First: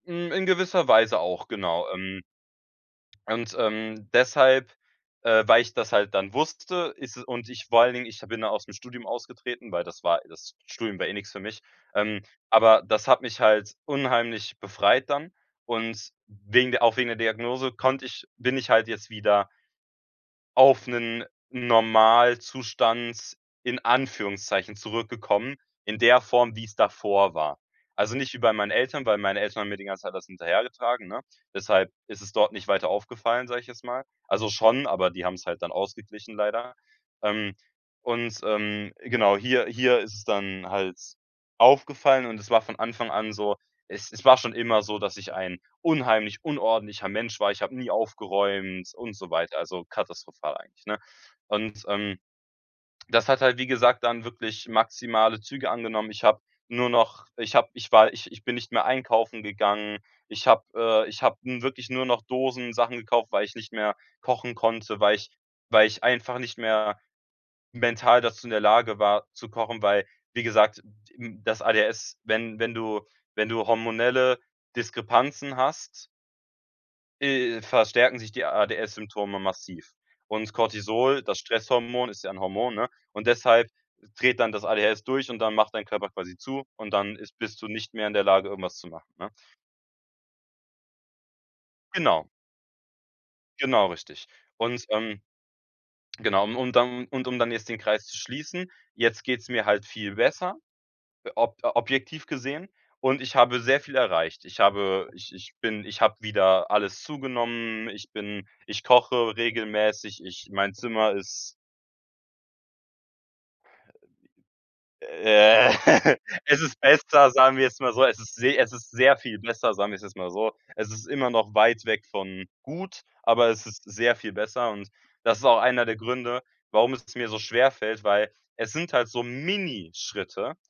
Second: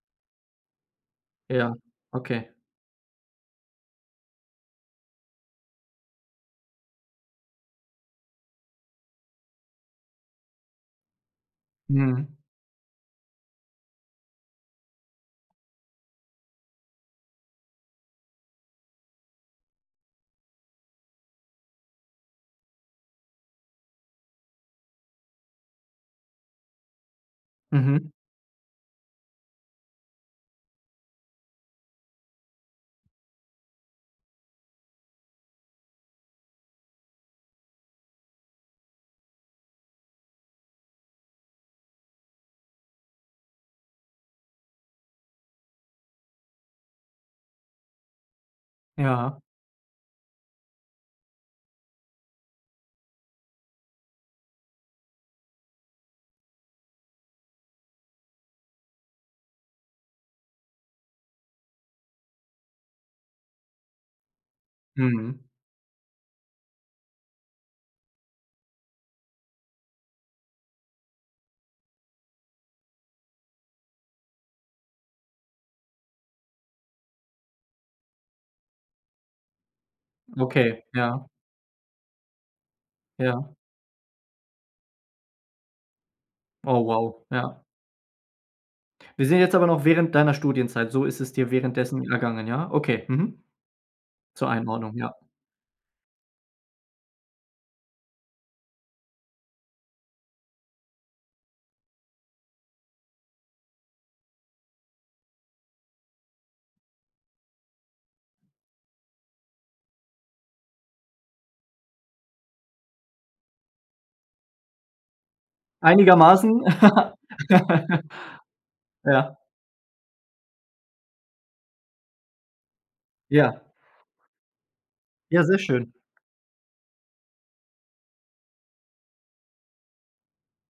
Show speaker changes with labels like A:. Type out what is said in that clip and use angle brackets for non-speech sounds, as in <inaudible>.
A: Hm, in gewisser Weise auch,
B: Ja,
A: genau, ähm.
B: okay.
A: Und, ähm, deshalb, äh, weil ich das halt dann wusste, ist es und ich vor allen Dingen ich ha bin da aus 'm Studium ausgetreten, weil das war das Studium war eh nix für mich, ähm,
B: Mhm.
A: aber das hat mich halt unheimlich befreit dann. Und wegen der auch wegen der Diagnose konnte ich bin ich halt jetzt wieder auf 'nen Normalzustand, in Anführungszeichen, zurückgekommen, in der Form, wie's davor war.
B: Mhm.
A: Also, nicht wie bei meinen Eltern, weil meine Eltern haben mir die ganze Zeit das hinterhergetragen, ne? Deshalb ist es dort nicht weiter aufgefallen, sag ich jetzt mal. Also, schon, aber die haben's halt dann ausgeglichen, leider. Ähm, und, ähm, genau, hier hier ist es dann halt aufgefallen und es war von Anfang an so es es war schon immer so, dass ich ein unheimlich unordentlicher Mensch war. Ich hab nie aufgeräumt und so
B: Ja.
A: weiter, also katastrophal eigentlich, ne? Und, ähm, das hat halt, wie gesagt, dann wirklich maximale Züge angenommen. Ich hab nur noch ich hab ich war ich ich bin nicht mehr einkaufen gegangen. Ich hab, äh ich hab nun wirklich nur noch Dosen-Sachen gekauft, weil ich nicht mehr kochen konnte, weil ich
B: Mhm.
A: weil ich einfach nicht mehr mental dazu in der Lage war, zu kochen. Weil, wie gesagt, d d im das ADHS, wenn wenn du wenn du hormonelle Diskrepanzen hast äh, verstärken sich die ADS Symptome massiv. Und
B: Okay,
A: Cortisol,
B: ja.
A: das Stresshormon, ist ja 'n Hormon, ne? Und
B: Ja.
A: deshalb dreht dann das ADHS durch und dann macht dein Körper quasi zu
B: Oh
A: und dann
B: wow,
A: ist bist
B: ja.
A: du nicht mehr in der Lage, irgendwas zu machen,
B: Wir
A: ne?
B: sind jetzt aber noch während deiner Studienzeit. So ist es dir währenddessen
A: Genau.
B: ergangen, ja? Okay. Mhm.
A: Genau richtig.
B: Zur
A: Und,
B: Einordnung, ja.
A: ähm, genau, und dann und um dann jetzt den Kreis zu schließen, jetzt geht's mir halt viel besser, ob objektiv gesehen und ich habe sehr viel erreicht. Ich habe ich ich bin ich hab wieder alles zugenommen. Ich bin ich koche regelmäßig. Ich mein Zimmer ist Äh, <laughs> es
B: Einigermaßen?
A: ist besser, sagen wir jetzt mal so,
B: <giggles>
A: es ist se es ist sehr
B: Ja.
A: viel besser, sagen wir's jetzt mal so. Es ist immer noch weit weg von gut, aber
B: Ja.
A: es ist sehr viel besser. Und das
B: Ja,
A: ist
B: sehr
A: auch einer
B: schön.
A: der Gründe, warum es mir so schwerfällt, weil, es sind halt so Minischritte